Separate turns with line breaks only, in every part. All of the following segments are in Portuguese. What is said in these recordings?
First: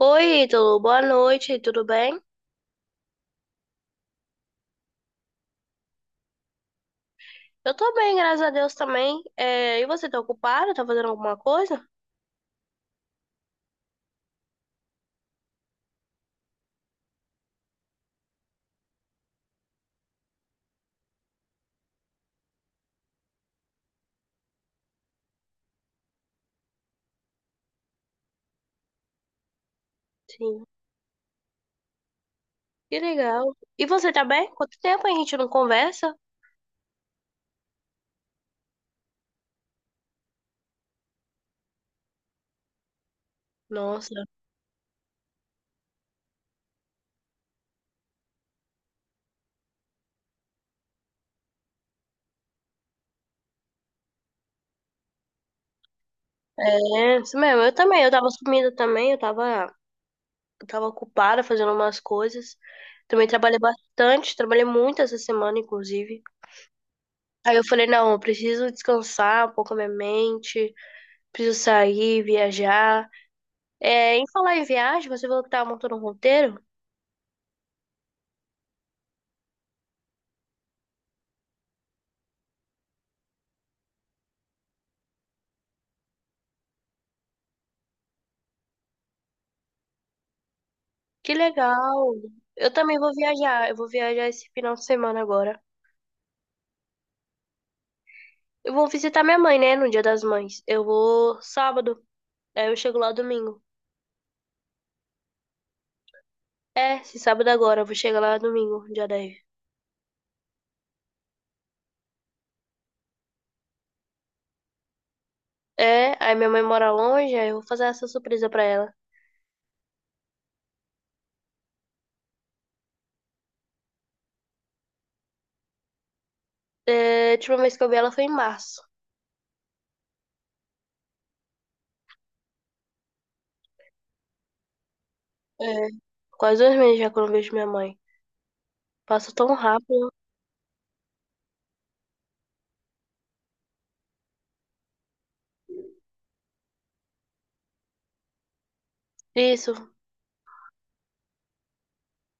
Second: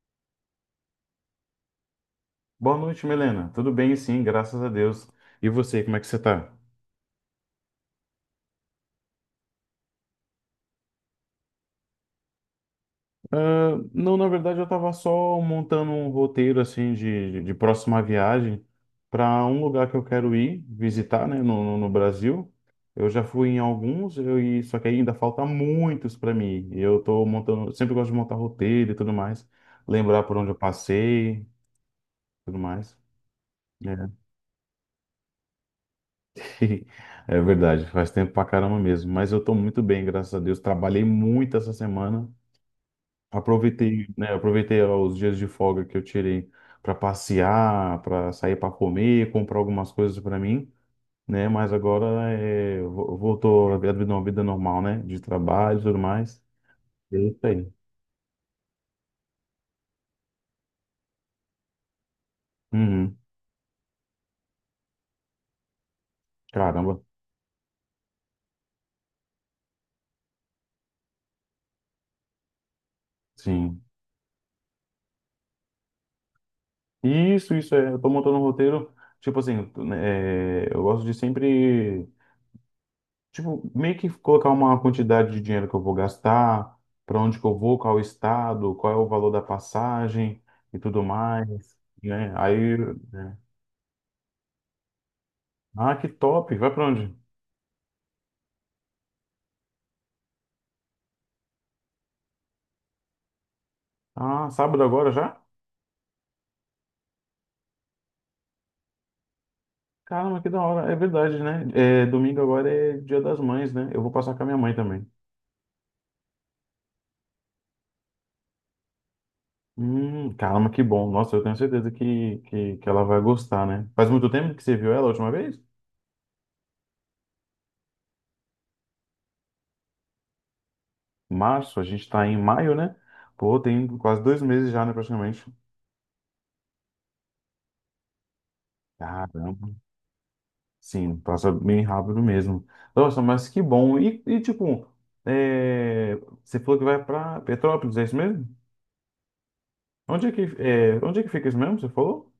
Oi, Ítalo, boa noite, tudo bem?
Boa noite, Milena. Tudo bem, sim, graças a Deus. E você, como é que você tá?
Eu tô bem, graças a Deus também. É, e você tá ocupado? Tá fazendo alguma coisa?
Não, na verdade, eu tava só montando um roteiro, assim, de próxima viagem para um lugar que eu quero ir visitar, né, no Brasil. Eu já fui em alguns, só que ainda falta muitos para mim. E eu tô montando, sempre gosto de montar roteiro e tudo mais, lembrar por onde eu
Sim.
passei, tudo mais.
Que legal. E
É,
você tá bem? Quanto tempo a gente não conversa?
é verdade, faz tempo pra caramba mesmo. Mas eu tô muito bem, graças a Deus. Trabalhei muito essa semana. Aproveitei,
Nossa,
né, aproveitei os dias de folga que eu tirei para passear, para sair para comer, comprar algumas coisas para mim, né? Mas agora voltou a vida, uma vida normal, né? De trabalho e tudo mais. É
é isso
isso
mesmo,
aí.
eu também. Eu tava sumida também, eu tava ocupada fazendo umas coisas.
Uhum.
Também trabalhei bastante, trabalhei muito essa semana, inclusive.
Caramba,
Aí eu falei, não, eu preciso descansar um pouco a minha mente, preciso sair, viajar.
sim.
É, em falar em viagem, você falou que tava montando um roteiro?
Isso é. Eu tô montando um roteiro, tipo assim, né, eu gosto de sempre. Tipo, meio que colocar uma quantidade de dinheiro que eu vou gastar, para onde que eu vou, qual estado, qual é o valor da passagem e tudo
Que
mais,
legal!
né?
Eu
Aí,
também vou
né?
viajar. Eu vou viajar esse final de semana agora.
Ah, que top! Vai para onde?
Eu vou visitar minha mãe, né? No Dia das Mães. Eu vou sábado. Aí eu chego lá domingo.
Ah, sábado agora já?
É, se sábado agora, eu vou chegar lá domingo, dia 10.
Caramba, que da hora! É verdade, né? É, domingo agora é Dia das Mães, né? Eu vou passar com a minha mãe também.
É, aí minha mãe mora longe, aí eu vou fazer essa surpresa pra ela.
Caramba, que bom! Nossa, eu tenho certeza que ela vai gostar, né? Faz muito tempo que você viu ela a última vez?
É, a última vez que eu vi ela foi em março.
Março, a gente tá em maio, né? Pô, tem quase 2 meses já, né, praticamente.
É, quase 2 meses já que eu não vejo minha mãe. Passa tão
Caramba.
rápido.
Sim, passa bem rápido mesmo. Nossa, mas que bom. Tipo, é, você falou que vai para Petrópolis, é isso mesmo?
Isso,
Onde é que fica isso mesmo? Você falou?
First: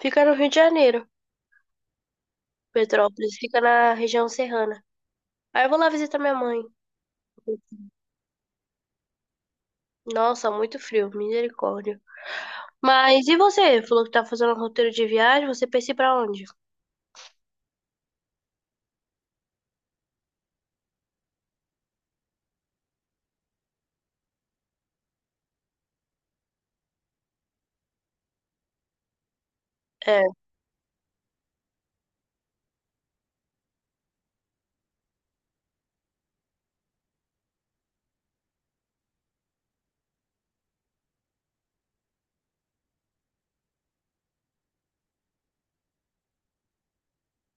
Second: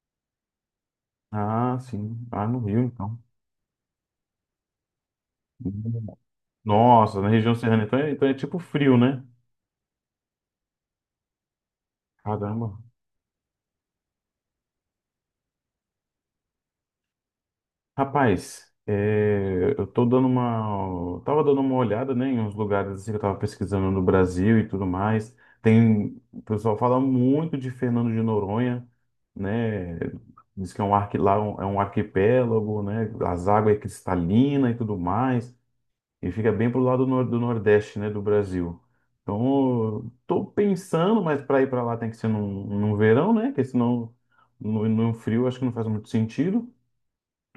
fica no Rio de Janeiro,
Ah, sim. Ah, no Rio, então.
Petrópolis, fica na região serrana. Aí eu vou lá visitar minha mãe.
Nossa, na região serrana, então é tipo frio, né?
Nossa, muito frio, misericórdia.
Caramba.
Mas e você? Falou que tá fazendo um roteiro de viagem, você pensa em ir pra onde?
Rapaz, eu tô tava dando uma olhada, né, em uns lugares assim que eu tava pesquisando no Brasil e tudo mais. Tem, o pessoal fala muito de Fernando de Noronha, né?
É,
Diz que é lá é um arquipélago, né? As águas é cristalina e tudo mais. E fica bem pro lado do Nordeste, né, do Brasil. Então, eu tô pensando, mas para ir para lá tem que ser num verão, né? Porque senão no frio acho que não faz muito sentido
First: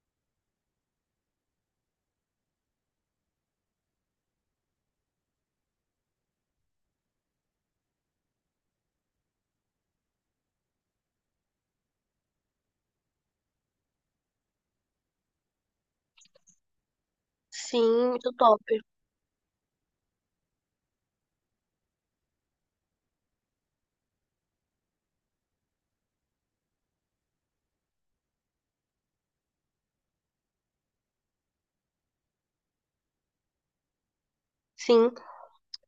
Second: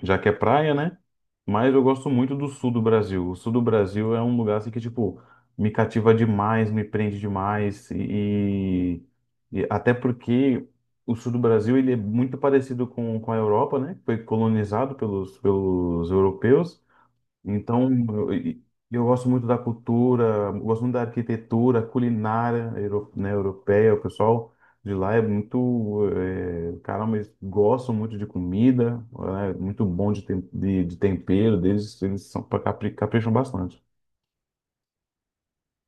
já que é praia, né? Mas eu gosto muito do sul do Brasil. O sul do Brasil é um lugar assim que, tipo, me cativa demais, me prende demais. E até porque o sul do Brasil ele é muito parecido com a Europa, né? Foi colonizado pelos europeus.
sim,
Então,
muito
eu,
top.
e- eu gosto muito da cultura, gosto muito da arquitetura, culinária, né, europeia. O pessoal de lá é muito, caramba, eles gostam muito de comida, é muito bom de tempero deles, eles são, capricham bastante.
Sim.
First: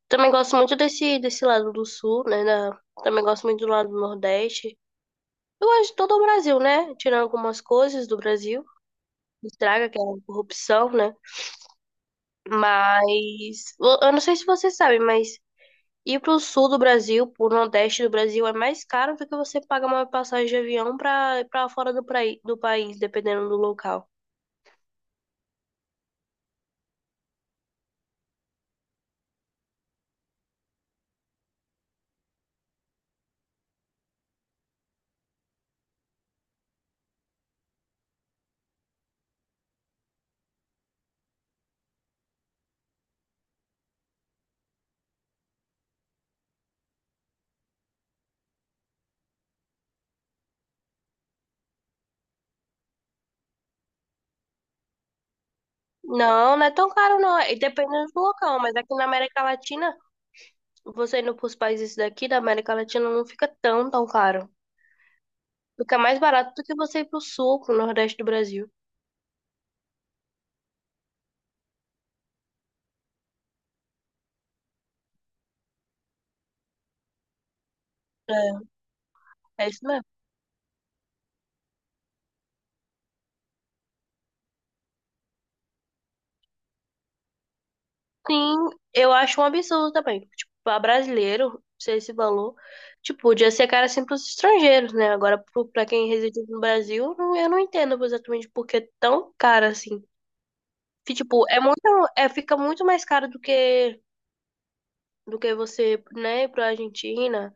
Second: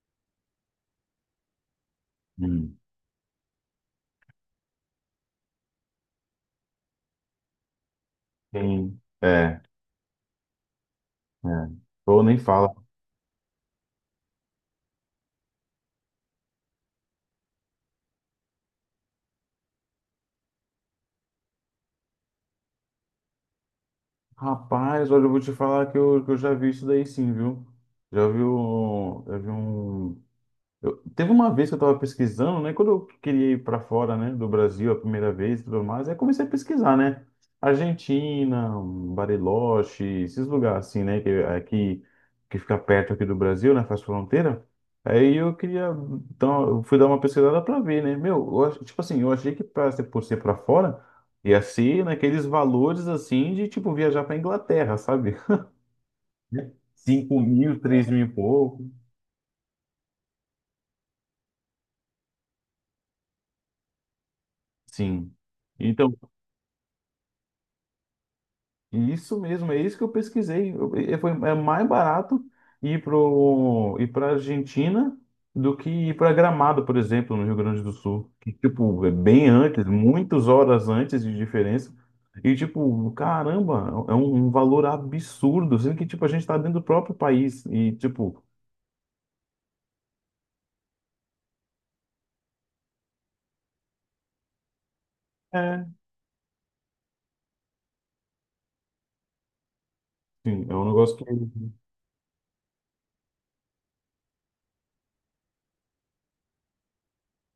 Também gosto muito desse lado do sul, né?
Hum.
Também gosto muito do lado do Nordeste. Eu gosto de todo o Brasil, né? Tirando algumas coisas do Brasil,
Tem,
que
é,
estraga, que é a corrupção, né?
é. Ou nem fala.
Mas eu não sei se você sabe, mas ir pro sul do Brasil, pro Nordeste do Brasil, é mais caro do que você pagar uma passagem de avião pra fora do país, dependendo do local.
Rapaz, olha, eu vou te falar que que eu já vi isso daí sim, viu? Já vi um Eu, teve uma vez que eu estava pesquisando, né? Quando eu queria ir para fora, né, do Brasil a primeira vez e tudo mais, aí comecei a pesquisar, né? Argentina, Bariloche, esses lugares assim, né? Que fica perto aqui do Brasil, né? Faz fronteira. Aí eu queria, então, eu fui dar uma pesquisada para ver, né? Meu, tipo assim, eu achei que por ser para fora, ia ser naqueles valores assim de, tipo, viajar para Inglaterra, sabe?
Não, não é tão caro
cinco
não. E
mil,
depende
três
do
mil e
local, mas
pouco.
aqui na América Latina, você indo pros países daqui da América Latina não fica tão, tão caro.
Sim.
Fica
Então,
mais barato do que você ir pro sul, pro nordeste do Brasil.
e isso mesmo, é isso que eu pesquisei. É mais barato ir para Argentina do que ir para Gramado, por exemplo, no Rio Grande do Sul. Que, tipo, é bem
É, é
antes,
isso mesmo.
muitas horas antes de diferença. E, tipo, caramba, é um valor absurdo, sendo que, tipo, a gente tá dentro do próprio país. E, tipo,
Sim, eu acho um absurdo também. Tipo, pra brasileiro, ser esse valor, tipo, podia ser caro assim pros estrangeiros, né? Agora,
é,
pra quem reside no Brasil, eu não entendo exatamente por que é tão caro assim.
sim, é um
Que,
negócio que
tipo, é muito, é, fica muito mais caro do que você, né, ir pra Argentina.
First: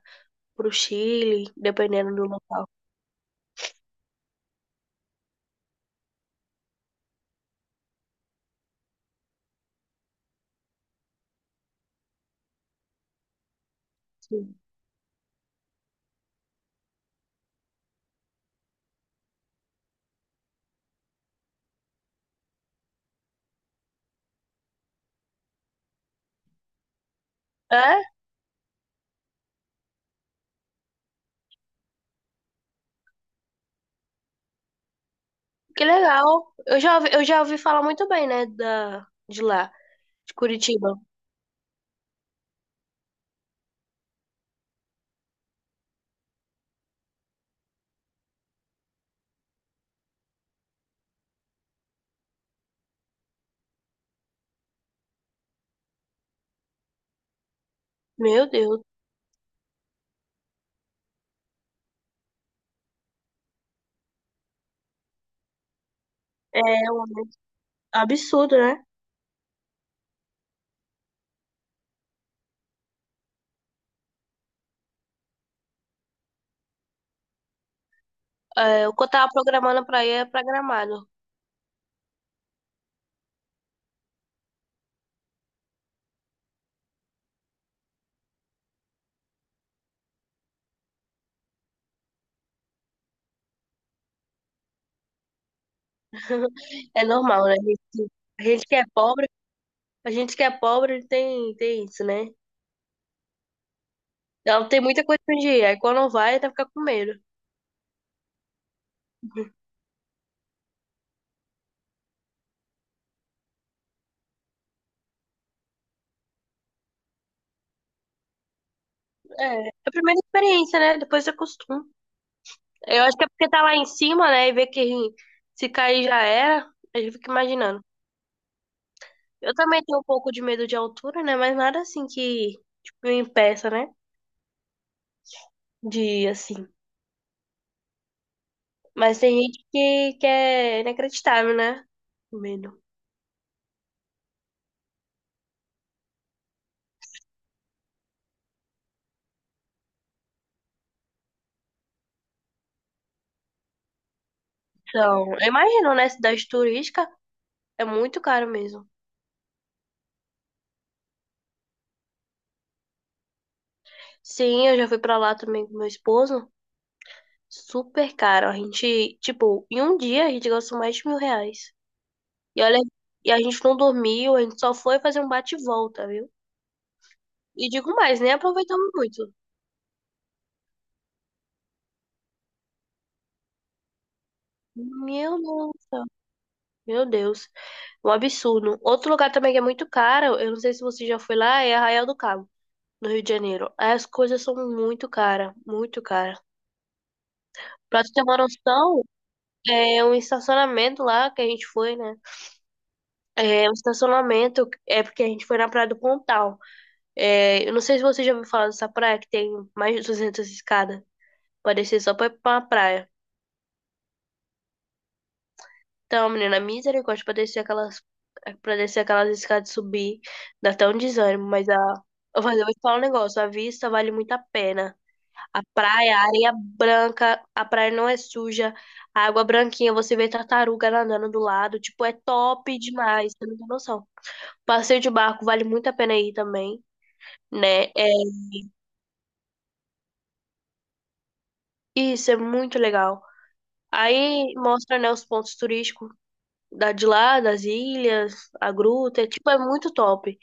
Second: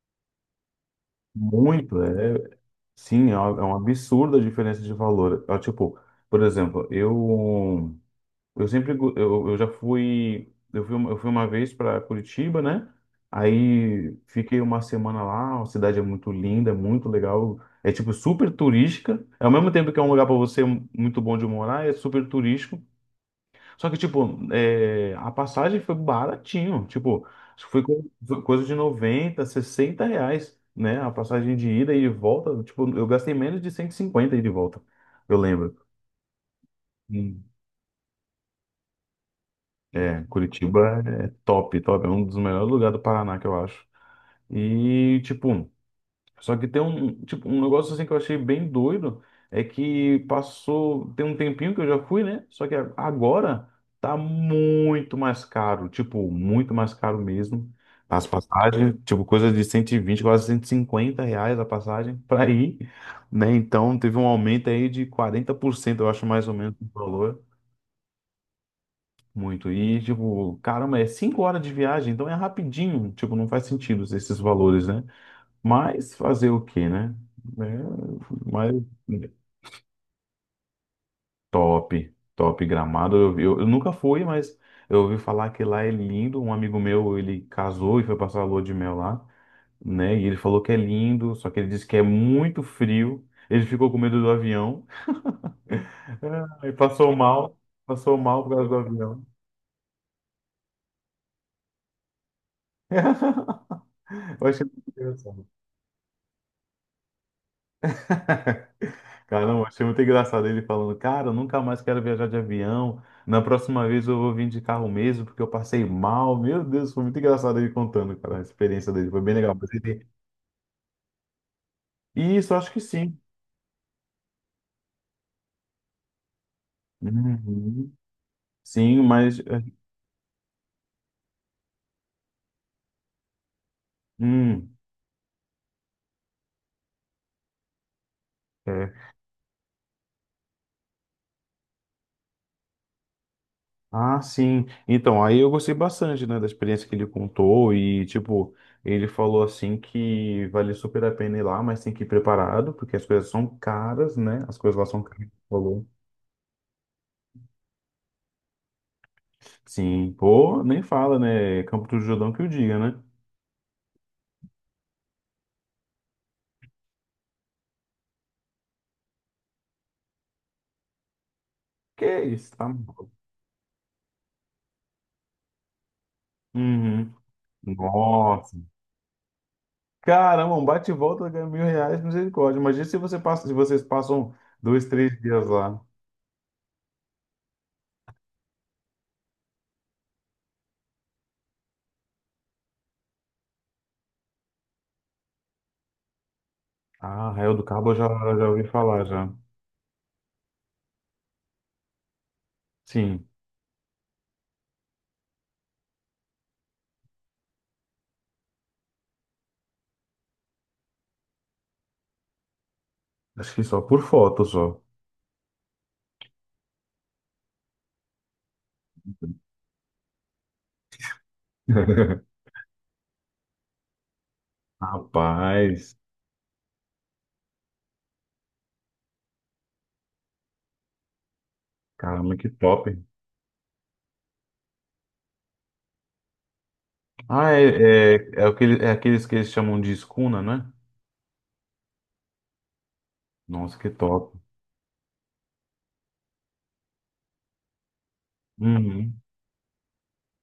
Pro Chile,
muito,
dependendo do local.
sim, é um absurdo a diferença de valor. É, tipo, por exemplo, eu. Eu já fui, eu fui uma vez para Curitiba, né? Aí
Sim.
fiquei uma semana lá, a cidade é muito linda, é muito legal, é tipo super turística. Ao mesmo tempo que é um lugar para você muito bom de morar, é super turístico. Só que tipo, a passagem foi baratinho, tipo, acho que
É?
foi coisa de 90, 60 reais, né? A passagem de ida e de volta, tipo, eu gastei menos de 150 ida e de volta, eu lembro.
Que legal. Eu já ouvi falar muito bem, né, de lá,
É,
de Curitiba.
Curitiba é top, top. É um dos melhores lugares do Paraná, que eu acho. E, tipo, só que tem um, tipo, um negócio assim que eu achei bem doido, é que passou, tem um tempinho que eu já fui, né? Só que agora tá muito mais caro, tipo, muito mais caro mesmo. As
Meu Deus,
passagens, tipo, coisa de 120 quase 150 reais a passagem pra ir, né? Então teve um aumento aí de 40% eu acho mais ou menos o
é um
valor.
absurdo, né?
Muito. E, tipo, caramba, é 5 horas de viagem, então é rapidinho. Tipo, não faz sentido esses valores, né? Mas fazer o quê, né? É, mas
É, o que eu tava programando pra ir é pra Gramado.
top, top Gramado. Eu nunca fui, mas eu ouvi falar que lá é lindo. Um amigo meu, ele casou e foi passar a lua de mel lá, né? E ele falou que é lindo, só que ele disse que é muito frio. Ele ficou com medo do avião. Aí
É normal, né?
passou
A
mal por
gente
causa
que
do
é
avião.
pobre, a gente que é pobre tem, tem isso, né?
Eu achei
Então tem
muito
muita coisa pra
engraçado.
onde ir. Aí quando vai, até fica com medo.
Caramba, achei muito engraçado ele falando, cara, eu nunca mais quero viajar de avião. Na próxima vez eu vou vir de carro mesmo, porque eu passei mal. Meu Deus, foi muito engraçado ele contando, cara, a experiência dele. Foi bem legal.
É, é a primeira experiência, né? Depois você acostuma.
Isso, acho que
Eu acho
sim.
que é porque tá lá em cima, né? E vê que se cair já era, a gente fica imaginando.
Uhum. Sim, mas.
Eu também tenho um pouco de medo de altura, né? Mas nada assim que, tipo, me impeça, né?
Hum,
De, assim.
é.
Mas tem gente que é inacreditável, né? O medo.
Ah, sim. Então, aí eu gostei bastante, né, da experiência que ele contou. E, tipo, ele falou assim que vale super a pena ir lá, mas tem que ir preparado, porque as coisas são caras, né? As coisas lá são caras, ele
Então, eu
falou.
imagino, né? Cidade turística é muito caro mesmo.
Sim, pô, nem fala, né? Campo do Jordão que o diga, né?
Sim, eu já fui pra lá também com meu esposo. Super caro. A gente, tipo, em um dia a gente gastou mais de R$ 1.000.
Que isso,
E
tá
olha,
maluco.
e a gente não dormiu, a gente só foi fazer um bate e volta, viu?
Uhum.
E digo mais, nem
Nossa.
aproveitamos muito.
Caramba, um bate e volta ganha 1.000 reais, misericórdia. Imagina se você passa, se vocês passam dois, três
Meu
dias lá.
Deus. Meu Deus. Um absurdo. Outro lugar também que é muito caro, eu não sei se você já foi lá, é Arraial do Cabo, no Rio de Janeiro. As coisas são muito caras, muito caras.
Ah, Arraial do Cabo eu
Pra
já,
tu ter uma
já ouvi
noção,
falar, já.
é um estacionamento lá que a gente foi, né?
Sim,
É um estacionamento, é porque a gente foi na Praia do Pontal. É, eu não sei se você já ouviu falar dessa praia que tem mais de 200 escadas. Parecia só pra uma praia.
acho que só por foto, só.
Então, menina, misericórdia pra descer aquelas, escadas e subir, dá até um desânimo, mas a, eu vou eu vou te falar um negócio, a vista vale muito a pena. A
Rapaz,
praia, a areia branca, a praia não é suja, a água branquinha, você vê tartaruga nadando do lado, tipo, é
caramba, que
top
top.
demais, você não tem noção. Passeio de barco vale muito a pena ir também,
Ah,
né? É,
é aqueles que eles chamam de escuna, né?
isso é muito legal.
Nossa, que top.
Aí mostra, né, os pontos turísticos de lá, das ilhas, a
Uhum.
gruta, é, tipo, é muito top.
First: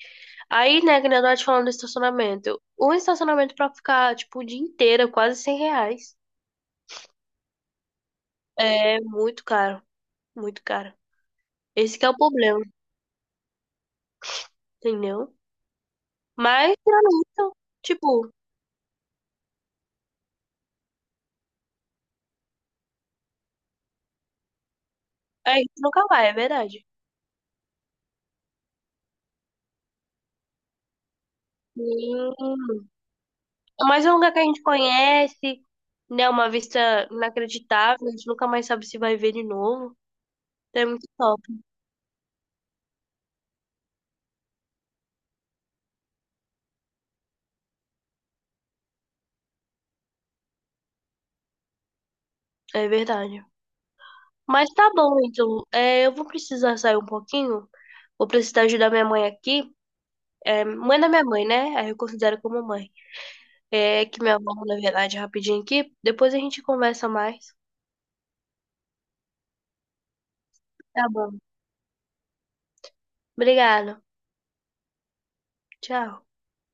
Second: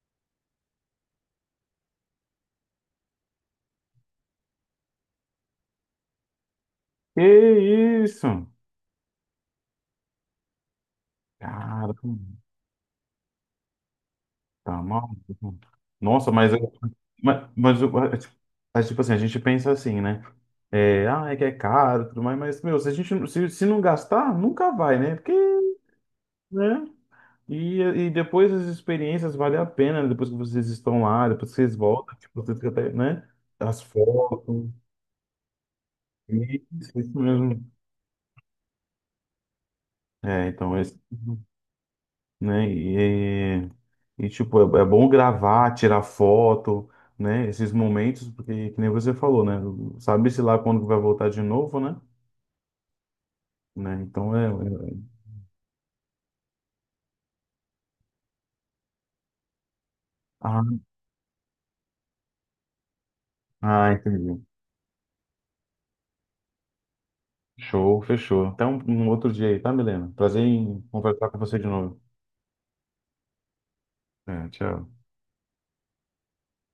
Aí, né, que nem eu tava te falando do estacionamento. Um estacionamento pra ficar, tipo, o dia inteiro, é quase R$ 100.
Que isso?
É muito caro, muito caro.
Cara,
Esse que é o problema,
tá
entendeu?
maluco. Nossa, mas, eu-
Mas, tirando
mas,
isso,
mas, eu-
tipo,
mas, tipo assim, a gente pensa assim, né? É, ah, é que é caro e tudo mais, mas, meu, se se não gastar, nunca vai, né? Porque,
a gente nunca vai, é verdade.
né? E, e depois as experiências valem a pena, né? Depois que vocês estão lá, depois que vocês voltam, tipo, vocês fica
Hum,
até, né? As
mas é um lugar que a gente
fotos,
conhece, né, uma vista
isso mesmo.
inacreditável, a gente nunca mais sabe se vai ver de novo.
É, então,
É
esse,
muito top,
né? Tipo, é bom gravar, tirar foto, né? Esses momentos, porque, que nem você falou, né? Sabe-se lá quando vai voltar de novo, né?
é verdade.
Né?
Mas tá
É-
bom, então, é, eu vou precisar sair um pouquinho, vou precisar ajudar minha mãe aqui.
Ah,
É, mãe da minha mãe, né? Aí eu considero como mãe.
ah,
É que minha
entendi.
avó, na verdade, rapidinho aqui. Depois a gente conversa mais.
Show, fechou. Até um outro dia aí, tá, Milena? Prazer em
Tá
conversar com
bom.
você de novo.
Obrigada.
É, tchau.
Tchau.